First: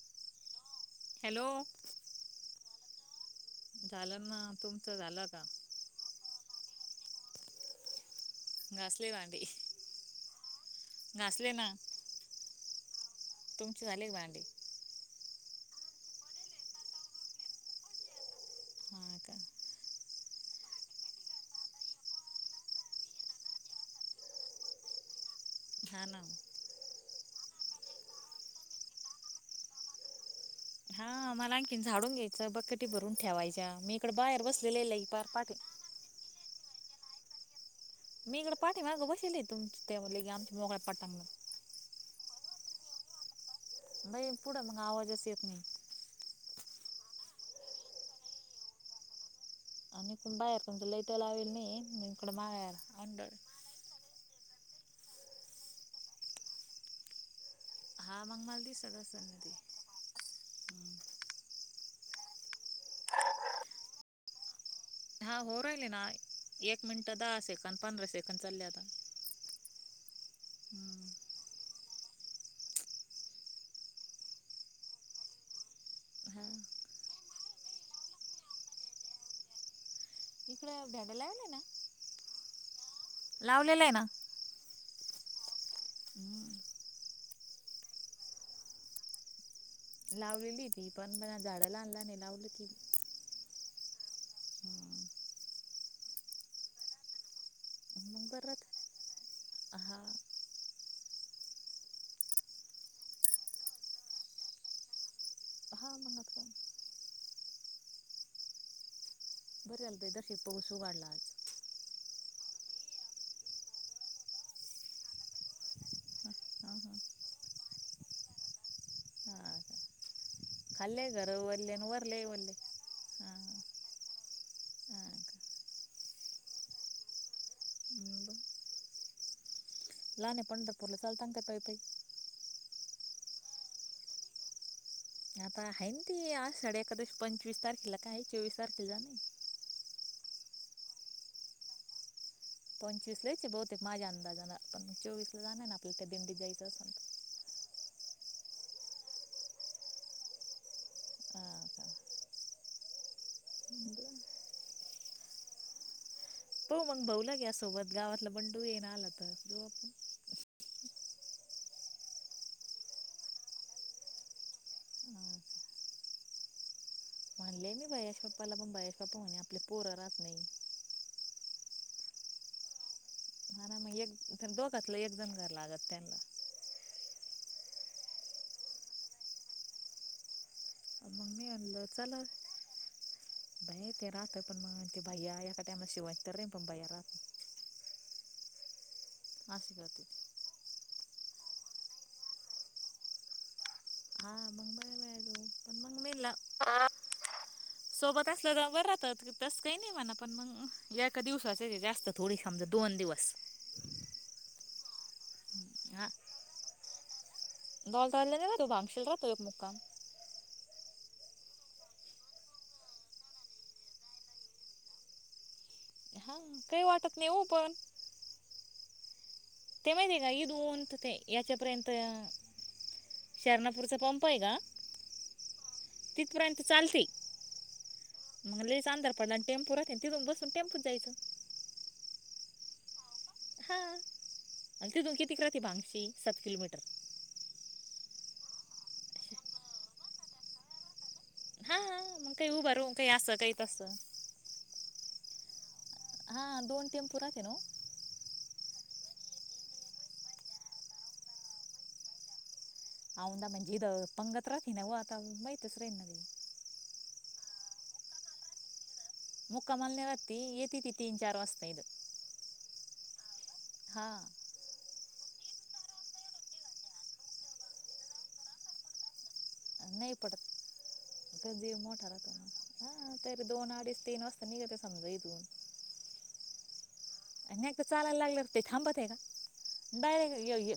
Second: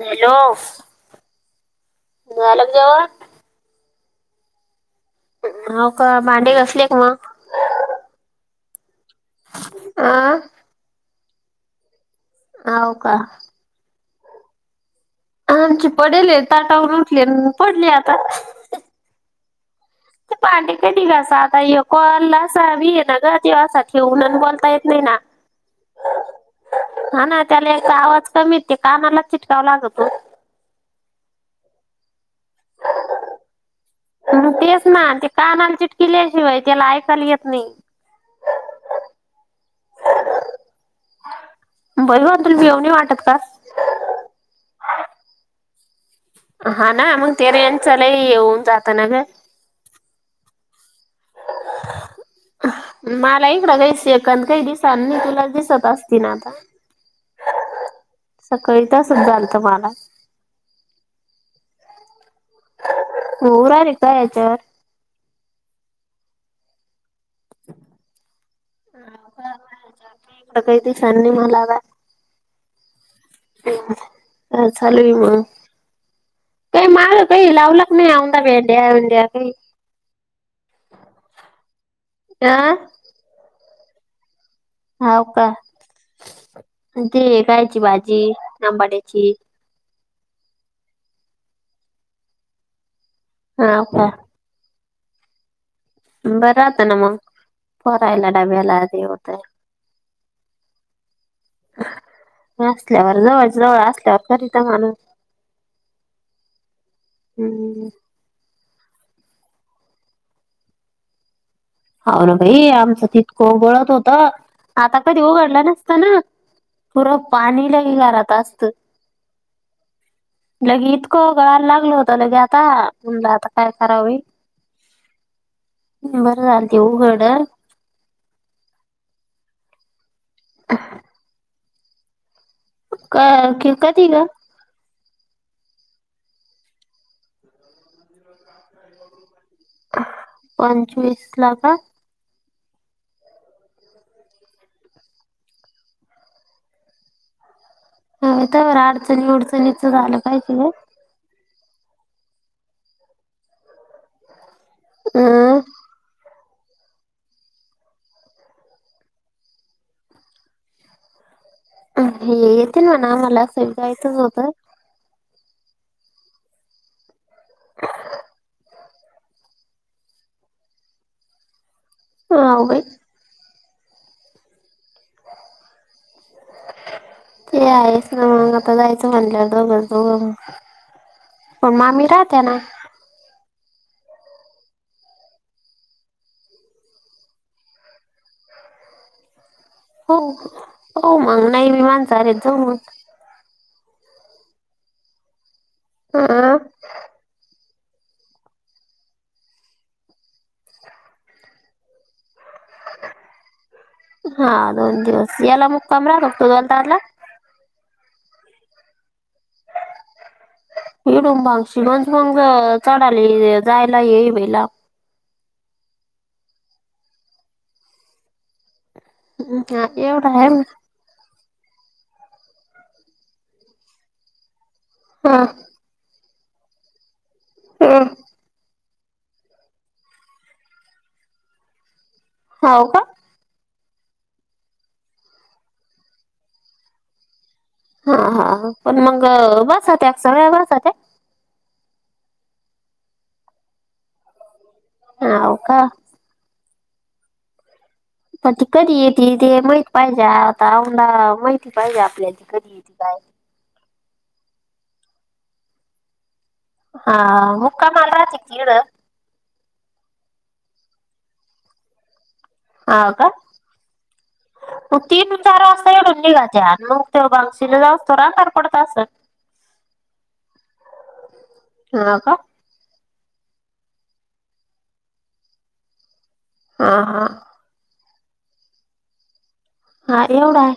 Hello hello झालं जेवण? झालं ना तुम हो का, भांडे घासले का मग? घासले भांडी, आ घासले ना. होव, का. तुमची झाली का भांडी? आमचे पडेले, ताटावरून उठले, न पडले आता. हा का ते भांडी कधी घासा आता, ह्यो कॉल असा भी येईना गं, ते असा ठेवून अनं बोलता येत नाही न हा. हा, नाव उन्हात आलं का, आवाज कमी येत, कानालाच चिटकाव लागतो. हं, मला आणखीन झाडून घ्याय च बकटी भरून ठेवायच्या. मी इकडं बाहेर मग बसलेले, लई पार पाटी तेला ऐकायला येत नाही. मी इकडं पाठीमागं बसले. तुमच [inaudible] की आमच्या मोगळा पटांगलं भिऊणी वाटत का. बैल पुढं, मग आवाजाचं येत नाही. हा, ना मग ते रेंजच लई येऊन जात ना गं. आम्ही पण बाहेर, तुमची लाईट लावेल मी पण [unintelligible] मला इकडं [unintelligible] दिसत असती ना आता. [inaudible] हा, मग मला सकाळी दिसत असल तसच ना ते झालत मला हो, अरे काय आहे याच्यावर? हा, होऊ राहिले नाय. एक मिनट [unintelligible] इकडं काय दिसणी मला काय. हं, काय चाललंय मग? हा ते माळ काही लावल का नाही, औंदा भेंड्या बिंड्या काही? [unintelligible] [unintelligible] ठेवलेल आहे ना. नाव काय? हम्म ते खायची भाजी अंबाड्याची. लावलेली ती पण बण झाडंला आणला नाही लावली ती. हा काय. बरं आताना मग पोरायला डब्याला देव ह हां [inaudible] असल्यावर जवळच्या जवळ असल्यावर करीत माणूस. हा मग आता हम्म बरं झालत दश पाऊस उघडला आज. हो ना भाई आमचं तितकं गळत होत आता कधी उघडलं नसत ना. हा हा पुरं पाणीला क घरात असत. हा का लगे खाल्ले इतकं घर गळायला वरले आणि लागल होत वरले लगे वरले आता मुलं हा आता काय हा कराव बाई. हा का ह् बरं झालं ते उघडलं. हम्म लांब आहे पंढरपूरला चालतान का, पायी पायी? काकी, कधी गं? आता आहे ना ती आषाढी एकादशी, पंचवीस तारखेला काय चोवीस तारखेला नाही? पंचवीसला का? पंचवीसलईच आहे बहुते माझा अंदाजानं, पण चोवीसला जाण आहे ना आपल, त्या दिंडीत जायचं असल तर. हो, हो. तवर अडचणी बिडचणीच झालं, काय करू. तर हा का हम्म हो मग भाऊला घ्या सोबत गावातलं बंडू येन आला तर जाऊ आपण. हे येतीलना मला असं बी जायचच होतं. म्हणले मी बय्याच्या पाप्पाला पण बय्याचे पाप्पा म्हणे आपले पोर रहात नाही. हा होय हं मग एक दोन. ते आहेच ना मगं आता जायचं म्हणल्यावर दोघजण मग मी मगं. म्हणलं मामी चला राहत्या ना? बाई ते राहतं पण म ते भैया एका टायमला शिवाय तर रे पप्पा येणार. माशी हो हो मगं नाही मी माणसाने जमतं. मला हा सोबत असलं गाव बरं राहतात तसं काही नाही म्हणा पण मगं एका दिवसाच हाय जास्त थोडी. समजा दोन दिवस हा दोन दिवस याला हा मुक्काम राहतं असतो गंधारला. [unintelligible] [unintelligible] जायला लय बाई लांब. हा काही वाटत नाही हो पण. हा ते माहिती आहे एवढा का इथून ते यांच्यात. पर्यंत शर्णापूरचा पंप आहे का. हां तिथपर्यंत चालते. हां आंदर पडल्यान टेम्पू राहते, तिथून बसून टेम्पूनं जायचं. हो का? हां आणि तथून कितीक बगशी सात किलोमीटर. हा हा पण मग बसत सगळ्या बसत्या. हा, काही उभारू, काही असं, काही तसं होव का? हा दोन टेम्पो राहत्या ना. पण ती कधी येत, ते माहित पाहिजे आता, उन्हाळा माहिती पाहिजे आपल्या ती कधी येते? काय औंदा म्हणजे इथे पंगत रहती ना व आता माहितच नहीं हा मुक्कामाला रहते तिड मुक्कामाला नाही रहात ती, येती ती तीन चार वाजता येती. हा का. हा, मग तीन चार वाजता येडून निघाच्या मग ते बगशीने जाऊस्तर अंधार पडत असल नाही पडत, दिवस मोठा हा राहतो. का हा तरी दोन अडीच, तीन वाजता निघते समजा इथून ह हा आणि नाही का चालायला लागलं ते थांबातेये का? हा डायरेक्ट एवढा ये आहे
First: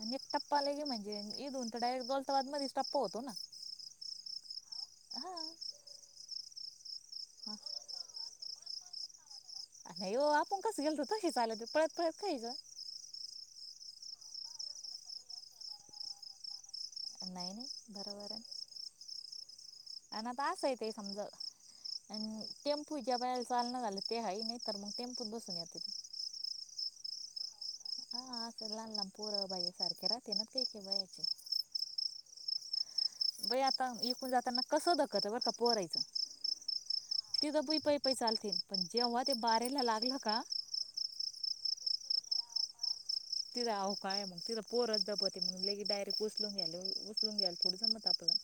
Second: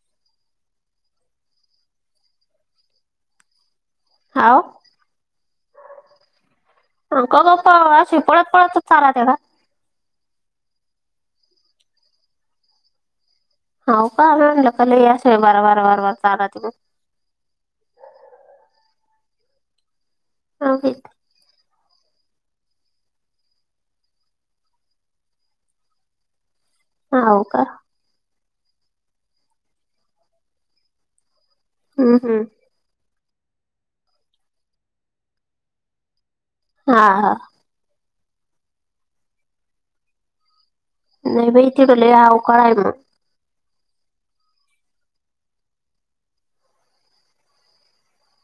आणि एक टप्पाला के म्हणजे इथून तर डायरेक्ट दोन स्टॉप मधेच टप्प होतो ना हाव हा रुकोगा हा असशी पळत पळतच चारात्या का? नाही हो, आपण कसं गेलतो तशी चालत पळत पळत काहीच् हो का म्हटले पलया अस बार बार बार बार चालत मग. नाहीईन बरोबरन [unintelligible] आणि तास येत मग समज आणि टेम्पू ज्या बाला चालना झालं ते आहे नाही तर मग टेम्पूत बसून येत. हाव का? हा असं लहान लहान पोरं बाई सारखे राहते ना ते के वयाचे हम् हम्म बई आता इकडून जाताना कस दखलत बरं का पोहरायचं हा हा चालतील पण जेव्हा ते बारेला लागलं का नाही बाई तिथे लय अवकाळ आहे मग. तिथे अवकाळ ए म्हणे, तिथे पोरं दपते म्हण लगेच तयारी उचलून घ्याल पुढेच जात मग आपल्याला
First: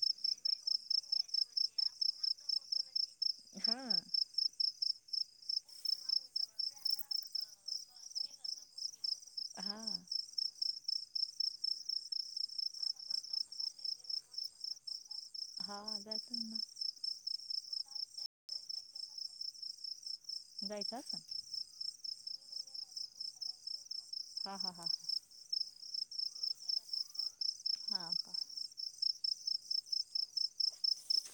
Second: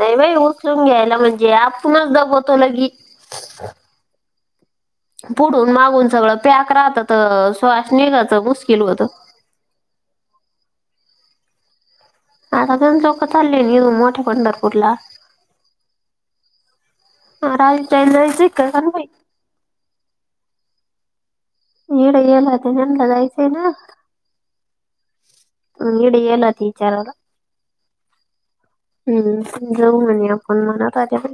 नाही नाही उचलून घ्यायला म्हणजे आपणच दबवतो लगि हा पुढून मागून सगळं प्याक राहतं तर श्वास निघायचं मुश्किल होत हा आता गण लोकं चालले घेऊन मोठ्या पंढरपूरला हा आता जाताना [unintelligible] जायचं स ईड येलते, यांनला जायचय ना? हा हा हा इंड येलते इचारला? हा का हम्म, जाऊ म्हणे आपण म्हणत होत्यात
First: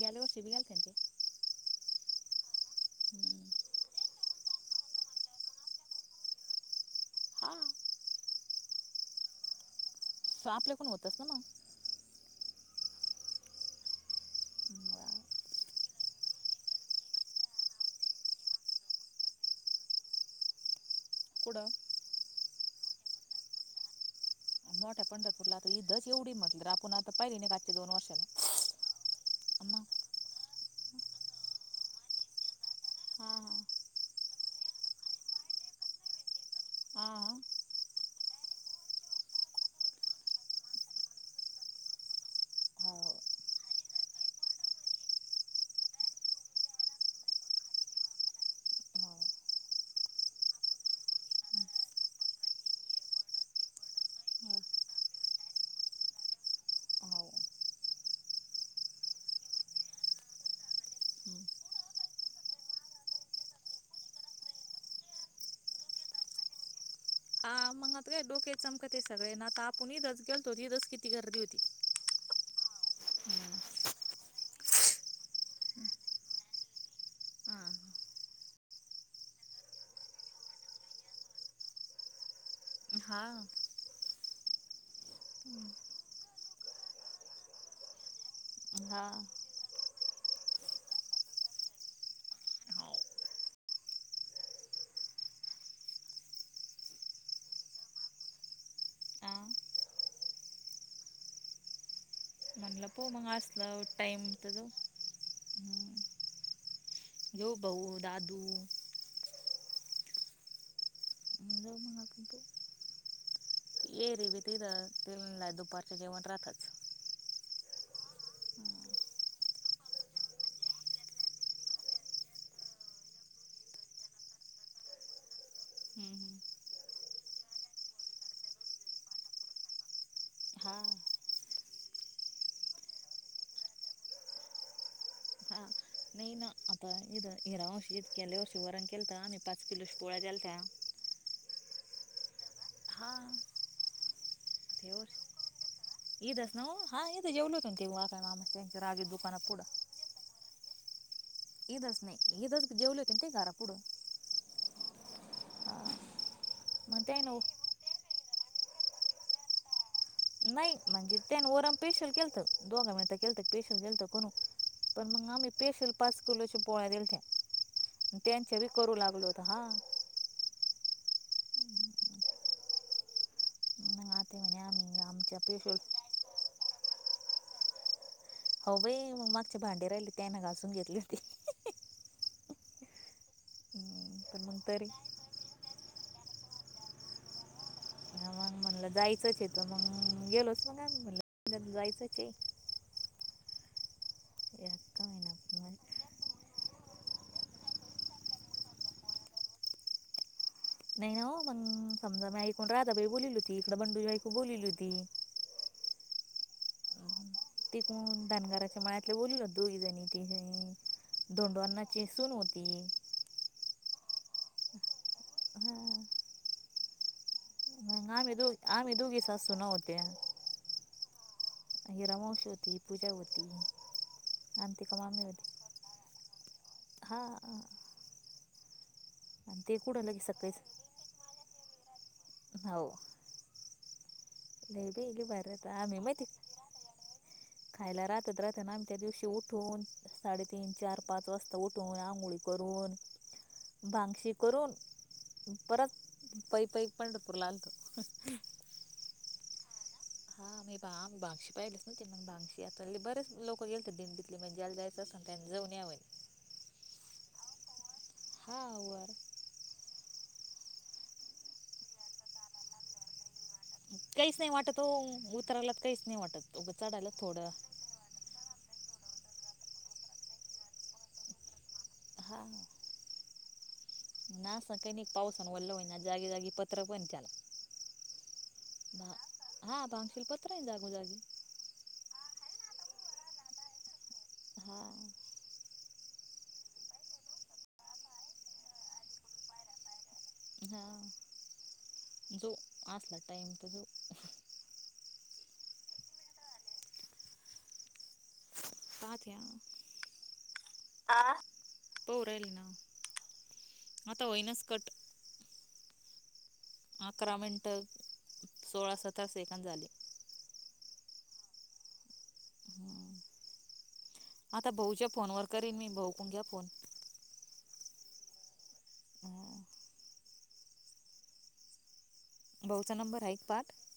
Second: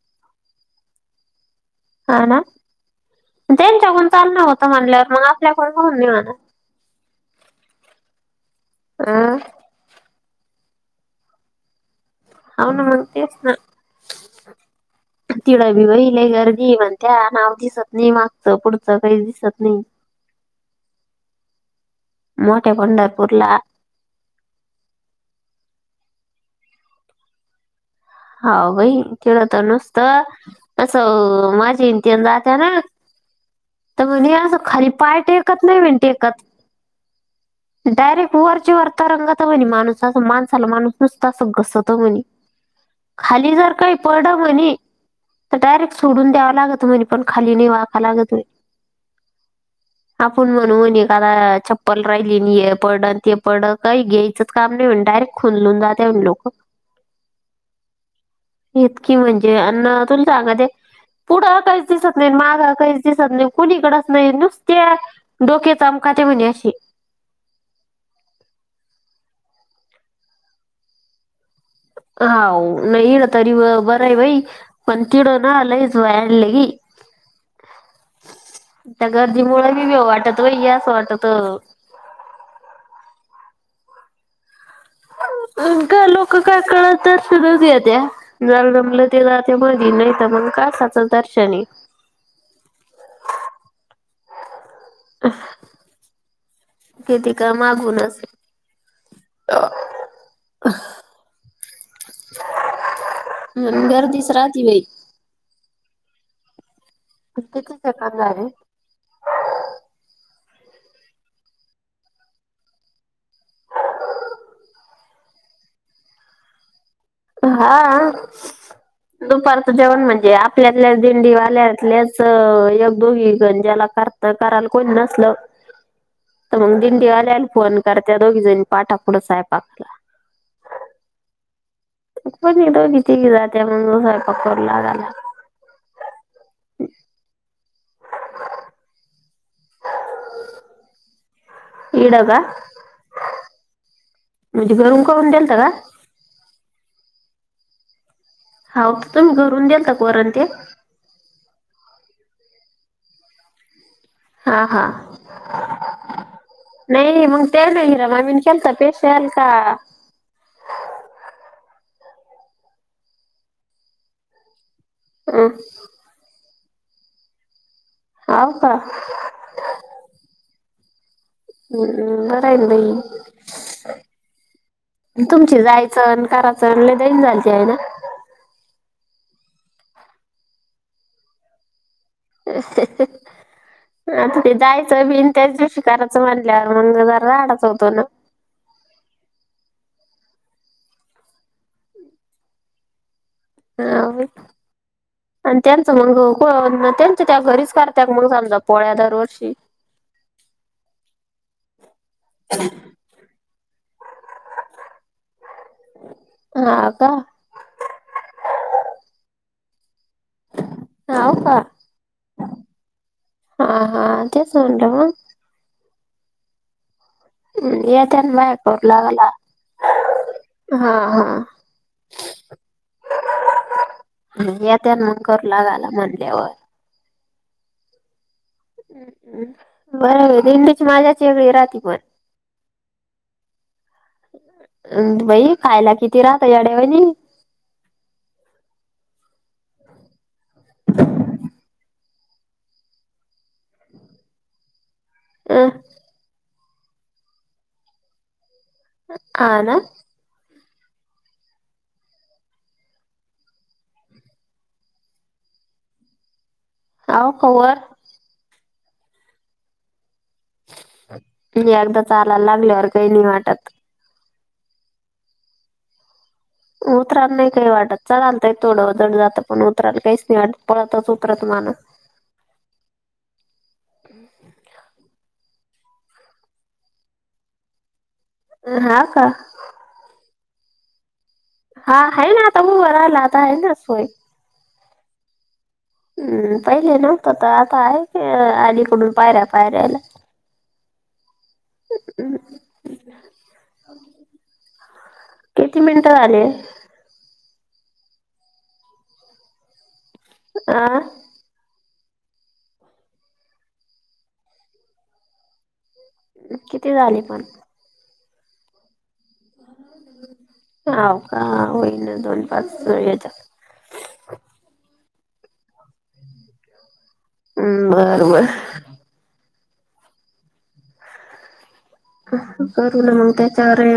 गेल्या वर्षी बी गेलत्यां? हा ना, त्यांच्याकून चालन होत म्हल्यावर मग आपल्याकड होऊन दे म्हणा हा आ तसं आपल्याकुन होतच ना मग. हो ना मग तेच ना मग तिड बी लय गर्दी म्हणत्या, नाव दिसत नाही, मागचं पुढचं काही दिसत नाही. [inaudible] कुड मोठ्या पंढरपूरला. मोठ्या पंढरपूरला ह इदच एवढी म्हटलं तर आपण आता पहिली नई आजचे दोन वर्ष हा बाई तीड तर नसत तस माझी इंतिहन जात्या ना. हा तर म्हणें अस खाली पाय टेकत नाही म्हने टेकत. हा हा डायरेक्ट वरची वर तरंगत म्हणे माणूस अस माणसाला माणूस नुसत असं घसत म्हणे. हा खाली जर काही पड म्हणे. तर डायरेक्ट सोडून द्यावा लागत म्हणे पण खाली नाही वाका लागत. आपण म्हणू एक आदा हो चप्पल राहिली ये पड आणि ते पड काही घ्यायचंच हो काम नाही म्ह डायरेक्ट खुनलून जाते म्हने लोक. हो इतकी म्हणजे अण् तुला सांगा ते. पुढं काहीच दिसत नाही मागा काहीच दिसत नाही कुणीकडच नाही नुसत्या डोक्याच काते म्हणी अशी हा मग आता काय डोके चमकते सगळे ना आता आपण इथंच गेलो इथंच किती गर्दी होती. हाव नाहीड तरी बरय बाई पण तिड ना लईच हा [unintelligible] [inaudible] त्या गर्दीमुळे बी वाटत हो असं वाटत. हा [inaudible] अन् का लोक काय कळतच न त्या जालं हा जमलं ते जात मदी नाय त मग कळसच दर्शनये किती क मागूनच [inaudible] हा [inaudible] असलं गर्दीच टाइम तर राहती जाऊ बाई. हम्म घेऊ कितीचे भाऊ काम दादू झाले जाऊ मग आपण पो [inaudible] ये रे भी तीथ ते दुपारच्या जेवण राहतच. हां दुपारचं जेवण म्हणजे आपल्यातल्याच दिंडी वाल्यातल्याच एक दोघी गंज्याला. करता करायला कोण नसल. हम्म तर मग दिंडी आल्याला फोन कर त्या दोघी जणी पाठा पुुढं सयपाकाला. हम्म हा [inaudible] कोणी दोघी, तिघी जात्या मग स्वयंपाक करू लगायला. हा नाही ना आता हिरांशी गेल्यावर्षी वरण केलत आणि पाच किलोच्या पोळ्या दिलत्या इड का म्हणजे ते गरम वर्षी करून देलत का? इथंच ना हो हा जेवलो होतो ना तेव्हा. हा तर तुम्ही घरून दिलंत का वरण ते. ईदस नाही ईदस जेवले होते न ते दारापुढ. हा हा नाही मग त्या नाही. ममीन केलत पेशल का नाही म्हणजे त्यानी वरम पेशयल केलत दोघा मिळता केलत पेशल केलत कोण. पण मग अं, आम्ही पेशल पाच किलो अस पोळा दिलत्या. हाव त्यांच्या बी का करू लागलो होत हा. ह बरंय ना बाई. मग आता म्हणे आम्ही आमच्या तुमची पेशल जायचं न करायचं ल दईन आहे ना? मागचे भांडे राहिले ते न घासून घेतली होती. हम्म, आता पण ते मग तरी जायचं बिन त्याच दिवशी. तयारंच म्हणल्यावर, म्हणून जरा राडाच होतो ना? म्हणला जायचंच आहे तर मंग, गेलोच मग आम्ही म्हणलं, जायचंच आहे. हा, बोल. यात का होईना आणि त्यांचं मग, त्यांचं त्या घरीच करत्यात मग समजा पोळ्या दरवर्षी. [inaudible] नाही ना हो मग. समजा नाही कोण राधाबाई बोलवलेली होती, इकडं बंडूची बायको बोलवलेली होती हा का? तिकडूण धनगराच्या मळ्यातल्या, बोलवल्या होत्या दोघीजणी. हाव तिथं का धोंडूआण्णा ची एक सून होती. हा हा.. तेच म्हणलं मग? हम्म, हं.. येत्या ना आमी दो, बाया करू आम्ही दोघी लागायला सासू-सुना होत्या. हा हा हीरामावशी होती, पूजा होती. अंतिका येत्याल मग, मामी करू होती लागायला म्हणल्यावर. हा हम्म्.. आणि ते कुठं लगे बरंबाई, सकाळीच दिंडीची मजाच वेगळी राहती पण. हो. नाही बाई अं, गं बाहेर राहता खायला आम्ही किती माहिती, राहतं येड्यावानी खायला राहतात राहतात ना आम्ही त्या दिवशी उठून, साडेतीन-चार-पाच वाजता उठून आं घोळी करून, भांग-शेक करून, अं, परत पै पै पंढरपूरला आलतो. हा ना? आम्ही बाया माणसं, बाया माणसं ह्यातले ते बरेच लोकं गेलते दिंडीतले म्हणजे, ज्याला जायचं असेल त्यांनी जाऊन यावे. येवू का वर? हा वर एगदा चालायला लागल्यावर, काही नाही वाटत. काहीच नाही वाटत ओ, उतरायला काहीच नाही वाटत. उगं चढायला उतरताना थोडं काही नाही वाटत, चढताना थोडं जड जातं. पण उतरायला काहीच नाही वाटत, पळंतच उतरतं माणूस. हां. नाही असं काही नाही. पावसानं ओलं होवून ना, जागी-जागी पत्रं पण आहेत त्याला. अ.. हा का? कुठं आहे? जागो-जागी. हा, है ना! आता उभ राहिला, आता आहेना सोय. हा. हम्म.. पहिल्या नव्हतं तर आता आहे की, अलीकडून पायऱ्या-पायऱ्याला. हा जावू, असला टाईम तर जावू. किती मिनिटं झाले? पाहत्या आं? आ. पाहू राहिल ना, आता होईनाच कट. किती झाले अकरा पण मिनिटं, सोळा-सतरा सेकंद झाले. हा होईल ना, दोन-पाच हम्म. हेच्यात. आता भाऊच्या फोनवर करीन मी, भाऊ मग घ्या फोन. हम्.. बर बर. अं, भाऊचा करु ना नंबर मग आहे का पाठ त्याच्यावर? तरी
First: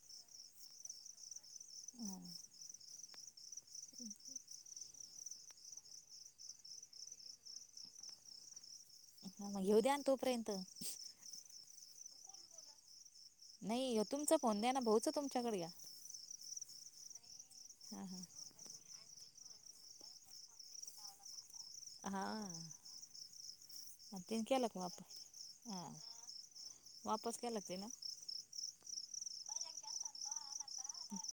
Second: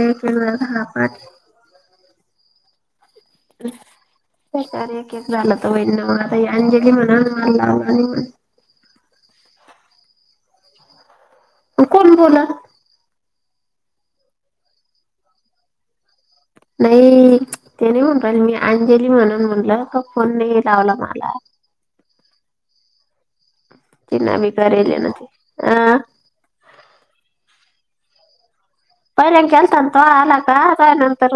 एकीकडे, झाला पाट. अं, ह. हं एकावर एकेक झालं तर होईल ना ओ, ती अंजली म्हणल मला लावलं [inaudible] हा, मग घेऊ द्या, तोपर्यंत. कोण बोलला? नाही हो, तुमचा फोन द्या ना. भाऊचा तुमच्याकडे घ्या. नाही ते नाही हां म्हणून हां राहिले मी. अंजली म्हणून म्हणलं त फोन नाही लावला मला हां आणि तीन तिने बी केला का करेल ना वापस ते आ हां [unintelligible] [unintelligible] केलतंन तवा आला का काय नंतर